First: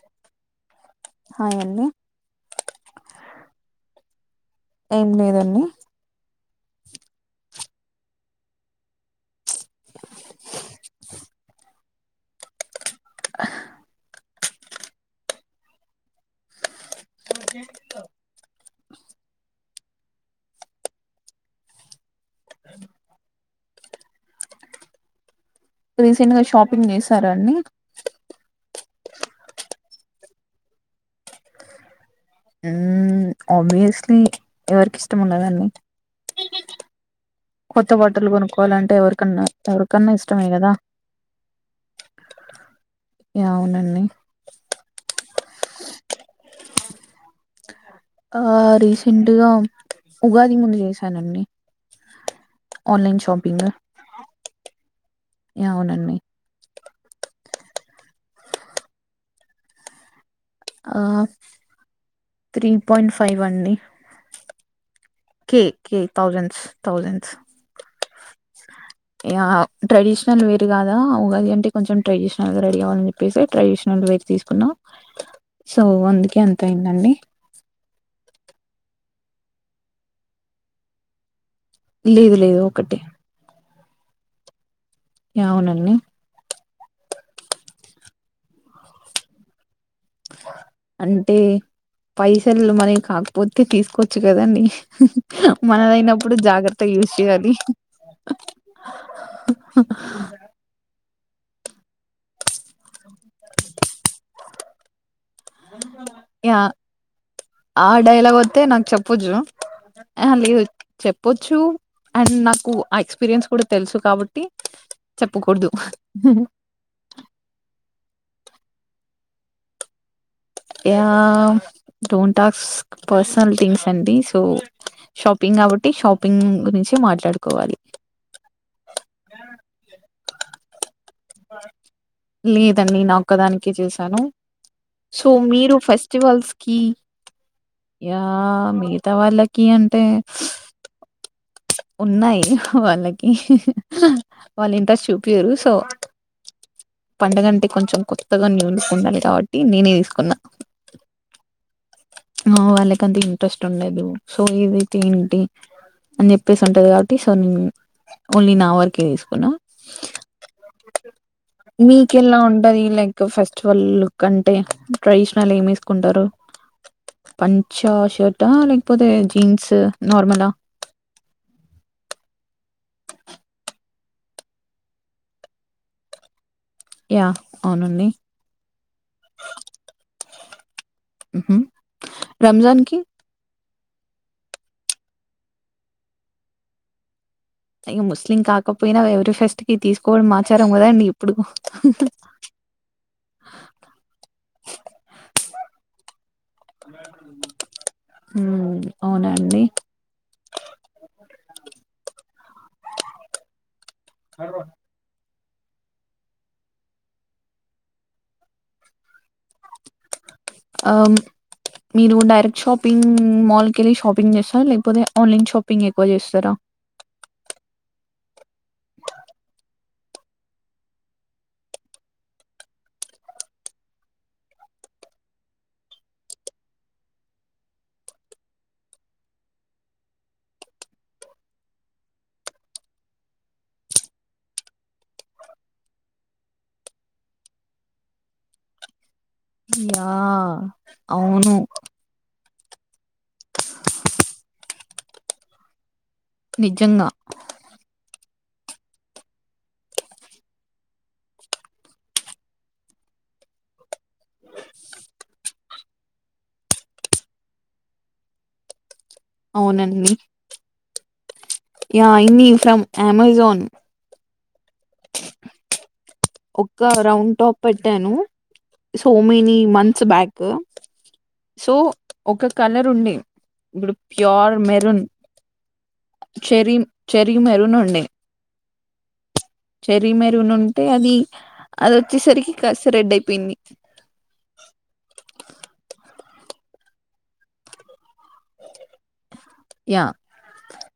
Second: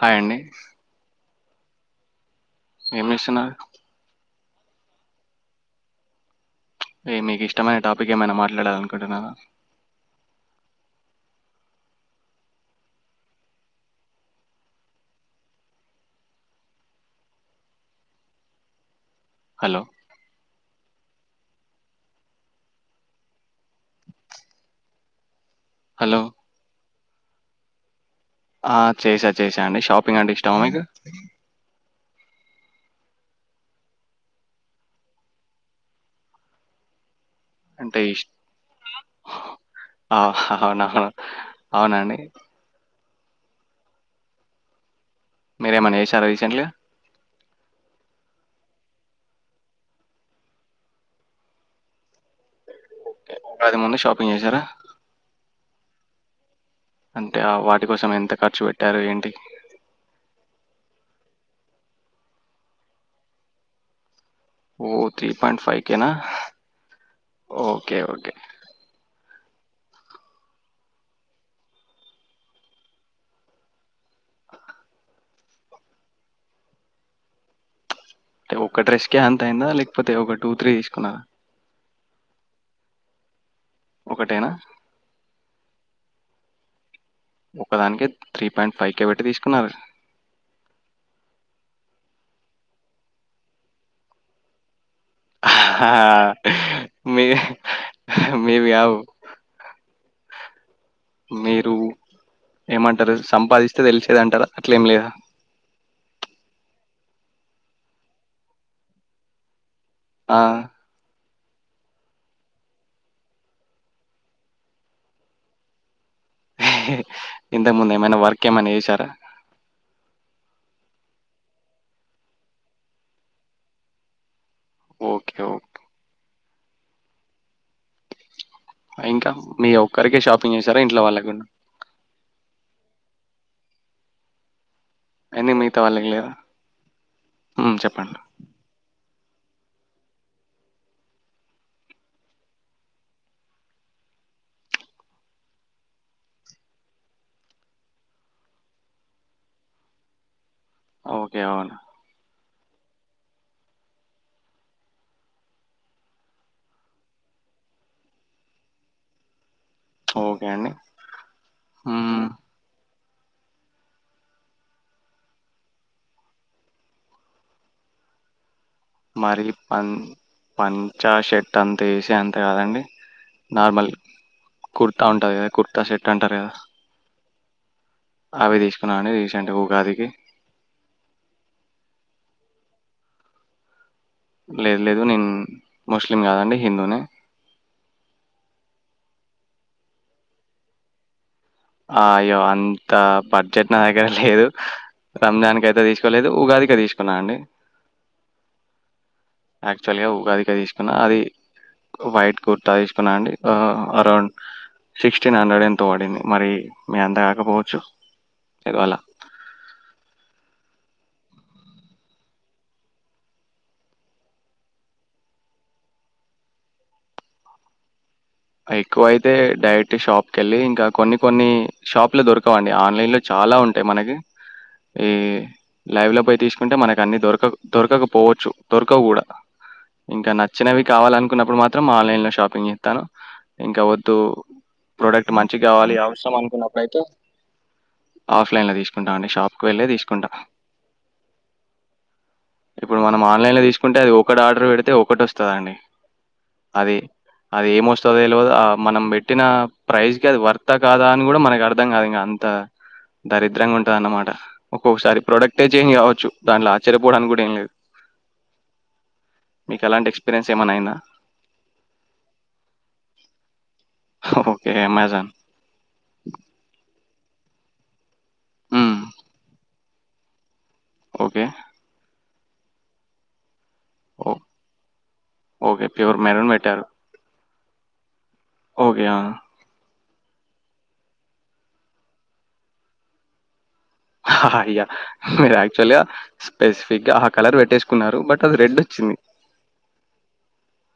Hi ఆండీ hi ఆండీ ఏమి వేస్తున్నారు ఏం లేదండి అ మీకు ఇష్టమైన టాపిక్ ఏమైనా మాట్లాడాల అనుకుంటున్నారా హలో హలో! రీసెంట్ షాపింగ్ చేస్త సార అండీ ఆ చేసా చేసా అండి షాపింగ్ అంటే ఇష్టం మీకు ఉమ్ ఆబ్వియస్‌లీ ఎవరికి ఇస్తం ఉండదు అండీ కొత్త అంటే ఇష్ బాటలు కొనుక్కోవాలంటే ఎవరికన్నా ఎవరికన్నా ఆ! ఇష్టమే కదా అవునా? అవునా అండి. యా అవునండి మీరేమన్నా చేసారా రీసెంట్గా ఆ రీసెంట్గా ఉగాది ముందు చేసాను అండి ఓకే ఇది ముందు షాపింగ్ చేశారా యా అవును అండి అంటే ఆ వాటి కోసం ఎంత ఖర్చు పెట్టారు ఏంటి ఆ త్రీ పాయింట్ ఫైవ్ అండి ఓ త్రీ కే పాయింట్ కే ఫైవ్కినా thousands thousands okay okay yeah traditional wear కాదాగాది అంటే కొంచెం ట్రెడిషనల్గా రెడీ కావ్వాలని చెప్పేసి ట్రెడిషనల్ వేర్ తీసుకున్నాం సో అందుకే అంత అయిందండి అంటే ఒకక్క డ్రెస్ క అంత అయిందా లేకపోతే ఒక టూ త్రీ తీసుకున్నరా లేదు లేదు ఒకటే ఒకటేనా యా అవునండి ఒకదానినికి త్రీ పాయింట్ ఫైవ్ క పెట్టి తీసుకున్నారు అంటే పైసలు మనకి కాకపోతే తీసుకోవచ్చు కదండీ హు హు మనదైనప్పుడు జాగ్రత్త యూస్ మీవి చేయాలి హు మీవి కావు. హు హా మీరు ఏమంటారు సంపాదిస్తే తెలిసేది అంటారా అట్లేం లేదా యా ఆడైలాగ్ వస్తతే నాకు చెప్పొచ్చు అ ఆ! లే చెప్ప చెప్పచ్చు అండ్ నాకు ఆ ఎక్స్పీరియన్స్ కూడా తెలుసు కాబట్టి చెప్పకూడదు హీ హీ ఇంతకు ముందు ఏమైనా వర్క్ ఏమన్నా చేసారా yeah don't talk personal things అండి సో ఓకే. ఓ షాపింగ్ కాబట్టి షాప్ పింగ్ గురించి మాట్లాడుకోవాలి సర ఇంట్లో వాళ్ళకి గూడా? లేదు ఇన్ని నా ఒక్కదానికే చేశాను సో ఎందుకు మీరు మిగతా వాళ్ళకి లేదా? ఫెస్టివల్స్ కి హ్మ్. చెప్పండి. యా మీరు మిగతా వాళ్ళకి అంటే ఉన్నాయి వాళ్ళకి వాళ్ళు ఇంట్రెస్ట్ చూపియ్యారు సో పండగంటే కొంచెం కొత్తగా న్యూ లుక్ ఉండాలి కాబట్టి నేనే తీసుకున్నా ఓకే అవును ఆ వాళ్ళకి అంత ఇంట్రెస్ట్ ఉండదు సో ఏదైతే ఏంటి అని చెప్పేసి ఉంటది కాబట్టి సో నేను ఓన్లీ నా వర్కే తీసుకున్నా ఓకే అండి. హ్మ్. మీకెలా ఉంటది లైక్ ఇ ఫెస్టివల్ లుక్ అంటే ట్రెడిషనల్ ఏమి వేసుకుంటారు పంచ షర్ట్ ఆ లేక్ పోతే మరి జీన్స్ నార్మలా సట్ అంతే ఏసీ అంతే కాదండి నార్మల్ కుర్తా ఉంటది కదా కుర్తా సెట్ అంటారు కదా యా అవునండి అవి తీసుకున్నాండి రీసెంట్ ఉగాదికి రంజాన్ కీ లేద్ లేదు నేను ముస్లిం కాదండి హిందూని ఇంకా ముస్లిం కాకపోయినా ఎవ్రి ఫెస్ట్కి తీసుకోవడం ఆచారం కదండి ఇప్పుడు అహ్ అయ్యో అంత బడ్జెట్ నా దగ్గర లేదు రంజాన్కైతే తీసుకోలేదు ఉగాదికే తీసుకున్నా అండి ఉమ్ అవునండి అక్చ్వల్గా ఉగాదికే తీసుకున్నా అది వైట్ కుర్తా తీసుకున్నా అండి ఆహ్ అరౌండ్ సిక్స్ట్ సిక్టీన్ హండ్రెడ్ ఎంతో పడింది మరి మీ అంత కాకపోవచ్చు ఏదో అల ఆహ్ మీరు డైరెక్ట్ షాపింగ్ మాల్కెళ్ళి షాపింగ్ చేస్తారా లేకపోతే ఆన్ లైన్ షాపింగ్ ఎక్కువ చేస్తారా ఎక్కువ అయితే డైరెక్ట్ షాప్కెళ్ళి ఇంకా కొన్ని కొన్ని షాప్లు దొరకవండి ఆన్ లైన్లో చాలా ఉంటాయి మనకి ఈ లైవ్లో పోయి తీసుకుంటే మనకన్ని దొరకవ్ దొరకకపోవచ్చు దొరకవు కూడా ఇంకా నచ్చినవి కావాలనుకున్నప్పుడు మాత్రం ఆన్ లైన్లో షాపింగ్ చేస్తాను ఇంకా వద్దు ప్రోడక్ట్ మంచిగ కావాలి అవసరం అనుకున్నప్పుడుయితే ఆఫ్ లైన్లో తీసుకుంటామండి ఆహ్ అవును ఇప్పుడు మనం ఆన్ లైన్లో తీసుకుంటే అది ఒకటి ఆర్డర్ పెడితే ఒకటి వస్తదండి అది నిజంగా అది ఏమొస్ తెల్వదా ఆహ్ మనం పెట్టిన ప్రైజ్ కి అది వర్తా కాదా అని కూడా మనకి అర్థం కాదు ఇంగా అంత దరిద్రంగా ఉంటది అనమాట ఒక్కొక్కసారి ప్రోడక్టే చేంజ్ కావచ్చు దాంట్ల ఆశ్చర్యపోడానికి కూడా ఏం లేదు మీకలాంటి అవునండి ఎక్స్పీరియన్స్ ఏమన్నైయిందా యా అయింది ఫ్రమ్ అమెజాన్. ఓకే. అమెజాన్. ఒక్క రౌండ్ టాప్ పెట్టాను హ్మ్. సో మెని మన్ చ్చ్ బ్యాక్ ఓకే. సో ఒక కలర్ ఉండి ఇప్పుడు ఓ pure maroon okay. Pure maroon చెరిమ్ చెర్రి మెరునుండే ఒకే నా చెర్రి మెరునుంటే అది అదోచ్చేసరికి కాస్త రెడ్ అయిపోయింది హా హ అయ్యా మీరు యాక్చువల్గా స్పెసిఫిక్ గా ఆ కలర్ పెట్టేసుకున్నారు. బట్ రెడ్ ఒచ్చింది. యా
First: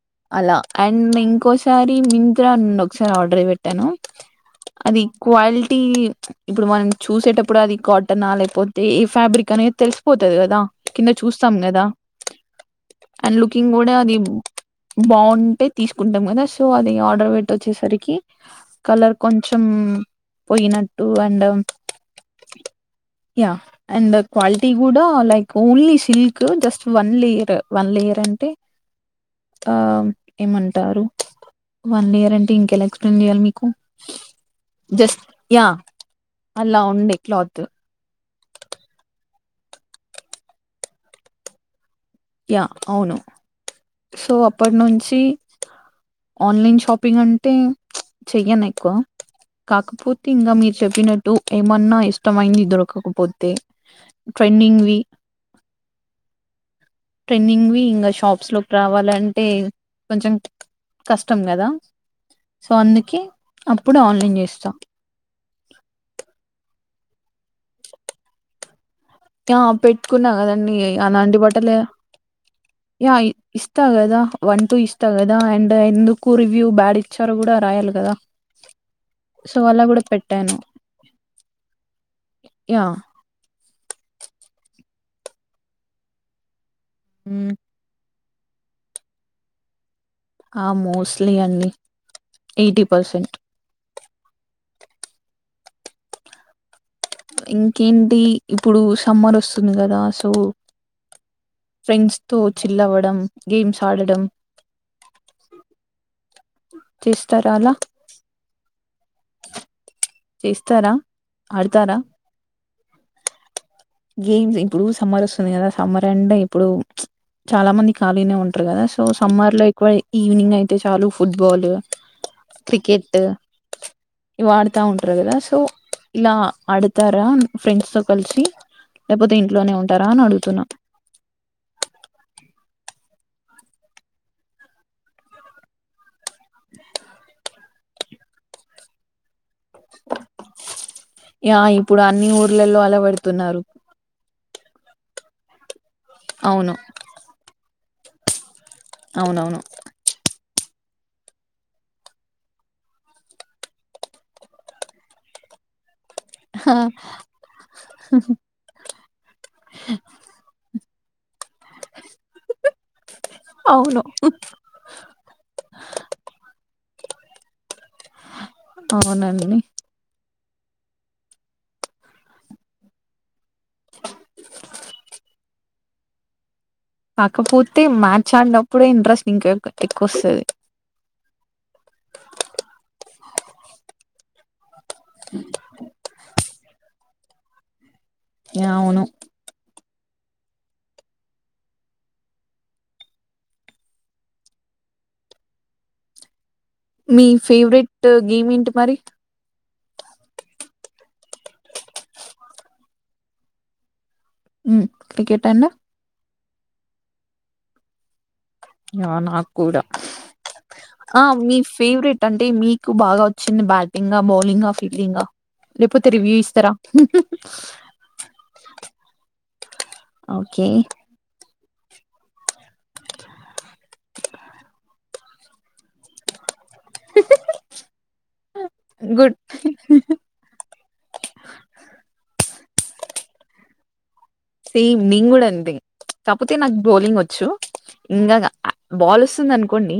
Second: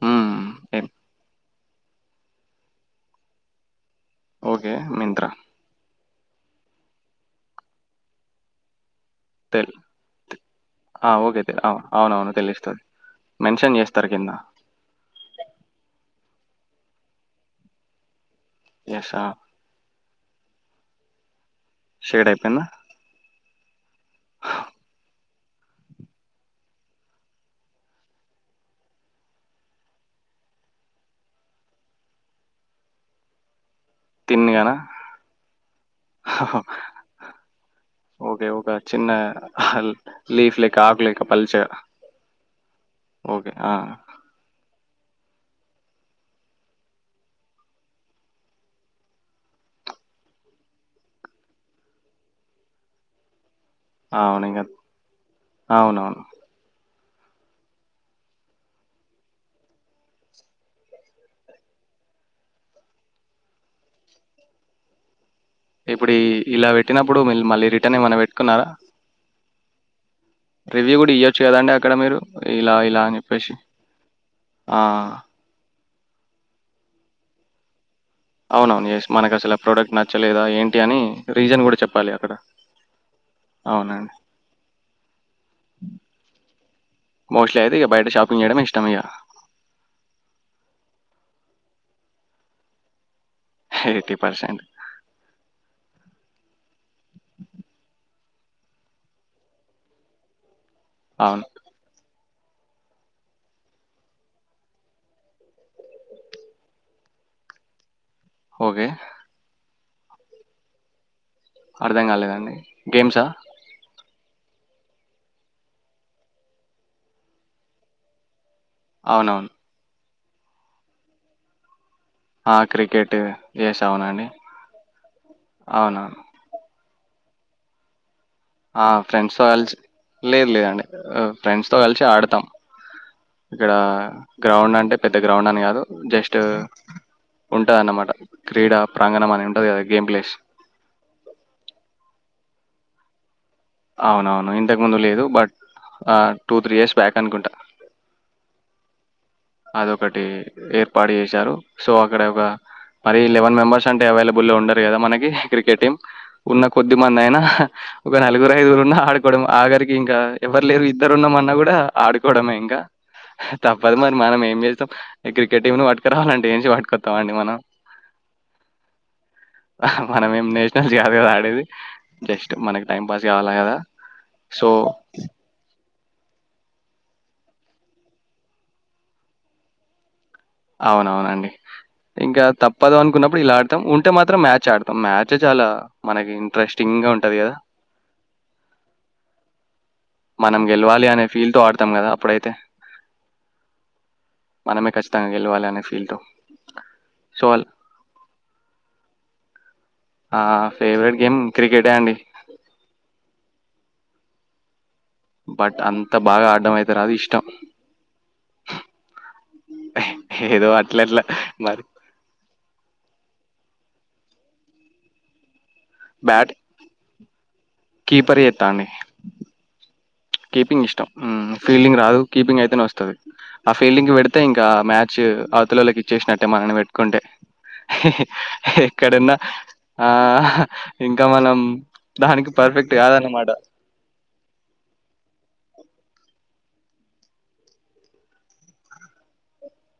హ్మ్. అలా ఎ అండ్మిం కోచ్ ఒకసారి మింత్రా నుండి ఒకసారి ఆర్డర్ పెట్టాను. ఓకే. అది మింత్రా. క్వాలిటీ మ్ ఇప్పుడు మనం చూసేటప్పుడు అది కాటన లేకపోతే ఇవ్ ఫ్యాబ్రిక్ తెల్ అనేది తెలిసిపోతది కదా. కింద ఆ! ఓకే. చూస్తాం తెల్ అవును. కదా. అవునవును. తెలుస్తది. లుకింగ్ మెన్షన్ కూడా జేస్తారు అది కింద. బావుంటే తీసుకున్ కదా సో అది ఆర్డర్ పెట్టోచ్చేసరికి యెస్. కలర్ ఆ! కొంచం పోయినట్ అండ్ షేడ్ అయిపోయిందా యా అండ్ క్వాలిటీ కూడా like only silk just one layer one layer అంటే ఆ ఏమంటారు. వన్ ఇయర్ అంటే ఇంకెలా ఎక్స్ప్లెయిన్ చేయాలి మీకు. తిన్‌గానా? జస్ట్ యా అలా ఉండే క్లాత్ ఓకే ఒక చిన్న లీఫ్ లేక ఆకు లెక పలిచ యా అవును సో అప్పటి నుం వచ్చి ఆన్లైన్ షాపింగ్ అంటే చెయ్యను. ఎక్కువ కాకపోతే ఇంకా మీరు చెప్పినట్టు ఏమన్నా ఇష్టమైంది దొరకకపోతే, అవును నింగన్ ట్రెండింగ్వి అవునవును ట్రెండింగ్వి ఇంకా షాప్స్లోకి రావాలంటే కొంచెం కష్టం కదా సో అందుకే అప్పుడు ఆన్లైన్ చేస్తా ఇప్పుడు ఇలా పెట్టినప్పుడు మ మళ్ళీ రిటర్న్ ఏమైనా పెట్టుకున్నారా ఆ పెట్టుకున్నా కదండి రివ్యూ గూడా అలాంటి ఇయ్యొచ్చు గదండీ బట్టలే అక్కడ మీరు. ఇలా, ఇలా యా అని జెప్పేసి. ఇస్తా కదా వన్ టూ ఆ! ఇస్తా కదా అండ్ ఎందుకు రివ్యూ బ్యాడ్ ఇచ్చారు. కూడా రాయాలి కదా. అవును ఎస్ మనకు అసలు సో ఆ అలా ప్రోడక్ట్ కూడా నచ్చలేదా, పెట్టాను ఏంటి అని రీజన్ కూడా చెప్పాలి అక్కడ. యా అవున మ్ మోస్ట్లీ అయిది బెటర్ షాప్ ఇయ్యడం ఇష్టమిగా ఆ మోస్ట్లీ అండి ఎయిటీ పర్సెంట్ ఎయిటీ పర్సెంట్ ఇంకేంటి ఇప్పుడు సమ్మర్ వస్తుంది కదా సో అవును. ఫ్రెండ్స్ తో చిల్ అవడం గేమ్స్ ఆడడం చేస్తార అలా ఓగే చేస్తారా ఆడతారా అర్థం కాలేదండి గేమ్సా గేమ్స్ ఇప్పుడు సమ్మర్ వస్తుంది కదా సమ్మర్ అండ్ ఇప్పుడు చాలా మంది ఖాళీనే ఉం టరు కదా సో అవునవును. సమ్మర్ లో ఎక్కువ ఈవినింగ్ అయితే చాలు ఫుట్బాల్ ఆ! Cricket yes. అవునండి. ఇవి ఆడుతా ఉంటారు కదా సో అవునవును. ఇలా అడు ఎల్ తారా ఫ్రెండ్స్ తో కలిసి ఆ లేకపోతే ఫ్రెండ్స్ తో ఇంట్లోనే కలిసి ఉంటారా అని లేదు అడుగుతున్నా లేదండి ఫ్రెండ్స్ తో కలిసి ఆడతాం ఇక్కడ గ్రౌండ్ అంటే పెద్ద గ్రౌండ్ అని కాదు జస్ట్ ఉంటది అన్నమాట క్రీడా ప్రాంగణం అని ఉ య ఇపుడు అన్ని పల్లెలో అలవడుతున్నారు అవ్ నవును ఇంతక్ ముందూ లేదు బట్ ఆహ్ టూ అవును త్రీయర్స్ బ్యాక్ అనుకుంటా అవునవును అదొకటీ ఏర్పాట్ జేశారు సో అక్కడ ఒక మరీ లెవెన్ మెంబర్స్ అంటే అవైలబల్ వుండరు కదా క్రికెట్ టీం ఉన్న హా! కొద్దిమందైనా హ్హాహ్ ఒక నలుగురు ఐదుగురు ఉన్న ఆడుకోవడం ఆగరికి ఇంకా ఎవరు లేరు ఉంటున్నమన్న గూడా ఆడుకోవడమే ఇంగా తప్పదు అవును మరి మనం ఏం జేస్తాం క్రికెట్ టీమ్ ను పట్టుకు రావాలంటేం పట్టుకొత్తామండీ మనం ఔనండి నేషనల్స్కాదు కదా ఆడేది జస్ట్ మనకి టైం పాస్ కావాలి లాయ దా సో కాకపోతే మ్యాచ్ ఆడ్నప్పుడే ఇంట్రెస్ట్ ఇంక ఎక్కువొస్తది ఔనవునండీ ఇంకా తప్పదు అనుకున్నప్పుడు ఇలా ఆడుతాం ఉంటే మాత్రం మ్యాచ్ ఆడుత్ మ్యాచ్ చాలా మనకిన్ట్రస్టింగ్ గా ఉంటుంద్ అది గా అవును మనం గెల్వాలీ అనే ఫీల్ తో ఆడతాం గదా అప్పుడైతే మనమే ఖచ్చితంగా గెల్వాలి అనే ఫీల్ తో మీ సో ఫేవ్రేట్టూ గేమ్ ఏంటి మరీ ఆహ్ ఫేవర్ట్ గేమ్ క్రికెటే అండీ హ్మ్ క్రికెట్ అండ్ బట్ అంత బాగా ఆ డ్డమయితే రాదు ఇష్టం. ఆ నాక్కూడా, ఏదో అట్ల ఆ అట్లా మీ మరి ఫేవరెట్ అంటే మీకు బాగా వచ్చిం ది బ్యాటింగా, బౌలింగా, ఫీల్డింగా? లేపోతే రివ్యూ బ్యాట్ ఇస్తరా? కీపర్ చేత్తా నే ఓకే కీపింగ్ ఇష్టం మ్మ్ ఫీల్డింగ్ రాదు, కీపింగ్ అయితేనే వస్తది. ఆ ఫీల్డింగ్ పెడితే ఇంకా మ్యాచ్ అవ్తలోల్లకి ఇచ్చేసినట్టే మనని పెట్ కుంటే గుడ్ హెక్కడున్నా ఆ ఇంకా మనం దానికి పర్ఫెక్టూ గాదన్న మాట సేమ్ నేం గూడ అంతే. కాకపోతే నాక్ బౌలింగ్ వచ్చు, ఇంగ బాల్ వస్తుందనుకోండి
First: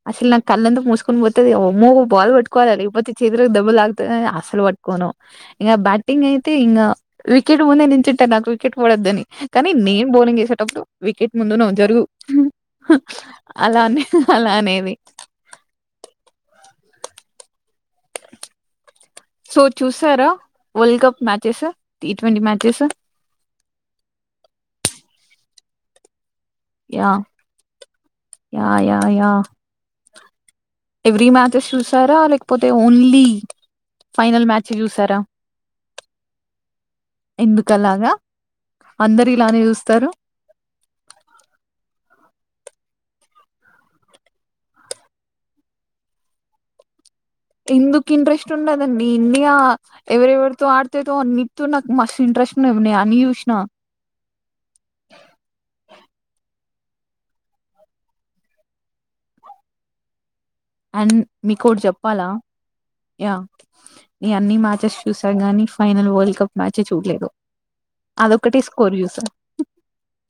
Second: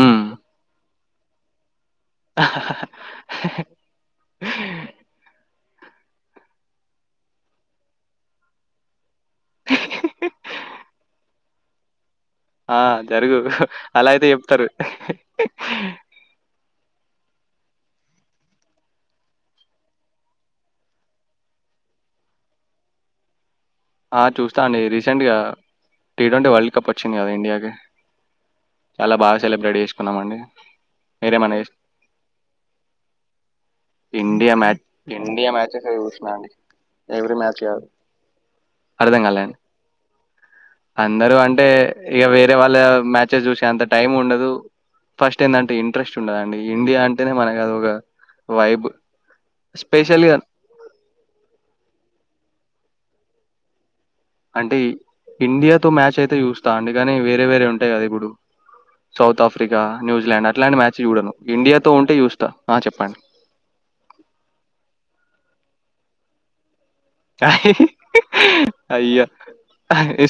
ఉమ్, అస్సల్ నా కళ్ళెందుకు మూసు కున్ పోతదేమో మూవ్ బాల్ వట్కోవాలి అరిగి పొతే చేతులకి దెబ్బల్ తాక్తది అనీ అసల్ పట్కోను. ఇంగ బ్యాటింగ్ అయితే ఇంగా వికెట్ ముందే నించుంటా నాకు వికెట్ పడొద్దని. కానీ నేను బౌలింగ్ చేసేటప్పుడు వికెట్ ముందు నువు జరుగు ఆ జరుగు అలానే అలా అయితే చెప్తరు. అనేది సో చూసారా world cup matches T twenty matches ఆ చూస్తా అండి రీసెంట్గా T twenty world cup yeah వచ్చింది కదా ఇండియాకి. యా యా చాలా యా బాగా సెలబ్రేట్ చేసు కున్నామండి. ఎవ్రీ మ్యాచెస్ చూసారా? లేకపోతే ఓన్లీ ఫైనల్ ఇండియా మ్యాచ్ చూసారా? ఇండియా మ్యాచెసే చూసినా అండి. ఎవ్రీ మ్యాచ్ కాదు. ఎందుకులాగా, అర్థం అందరు కాలే అండి. ఇలానే చూస్తర్ హ అందరూ అంటే ఇగ వేరే వాళ్ళ మ్యాచెస్ చూసేంత టైం ఉండదు. ఫస్ట్ ఏంటంటే ఇంట్రెస్ట్ ఉండదండి ఇండియా అం ఎందుకు ఇంట్రెస్ట్ ఉండదండి ఇండియా స్పెషల్‌గా ఎవరెవరితో ఆడుతదో అన్నిటితో నాకు మస్ ఇంట్రెస్ట్ నే ఉన్నాయి అన్ని చూస్నా. అంటే ఇండియాతో మ్యాచ్ అయితే చూస్తా అండి. కాని వేరే వేరే ఉంటాయి కదా ఇప్పుడు South Africa, New Zealand uh and మీకు ఒకటి చెప్పాలా ఆ! చెప్పండి. యా నే అన్ని మ్యాచెస్ చూస్తా గాని ఫైనల్ వరల్డ్ కప్ మ్యా స్కోర్ చూసా అయ్యా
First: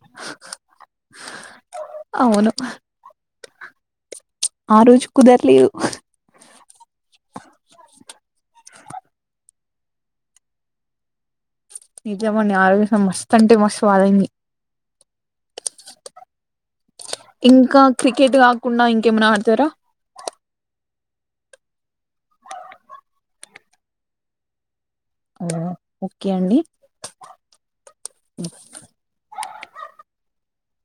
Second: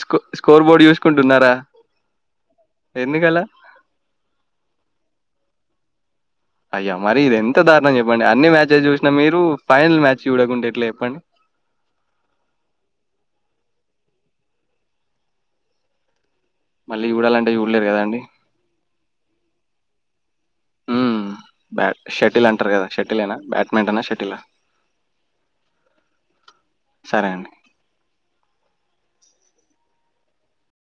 స్కొ స్కోర్ బోర్డు చూసుకుంటున్నారా అవును ఎందుకలా? ప్చ్ ఆ రోజు కుదర్లేదు. అయ్యా మరి ఇది ఎంత దారుణం చెప్పండి అన్ని మ్యాచెస్ చూసినా మీరు ఫైనల్ మ్యాచ్ చూడకుంటే ఎట్ల చెప్పండి నిజమండీ ఆ రోజు అసలు మస్తు అంటే మస్తు బాధైంది మళ్ళీ జూడాలంటే ఇంకా జూడలేరు గదండీ! క్రికెట్ కాకుండా ఇంకేమన తరా హమ్ బ్యా షటిల్ అంటారు కదా షటిల్ ఏనా బ్యాట్మింటన్ ఆ షటిల్ ఆ ఆ ఒకే అండి సరే అండి.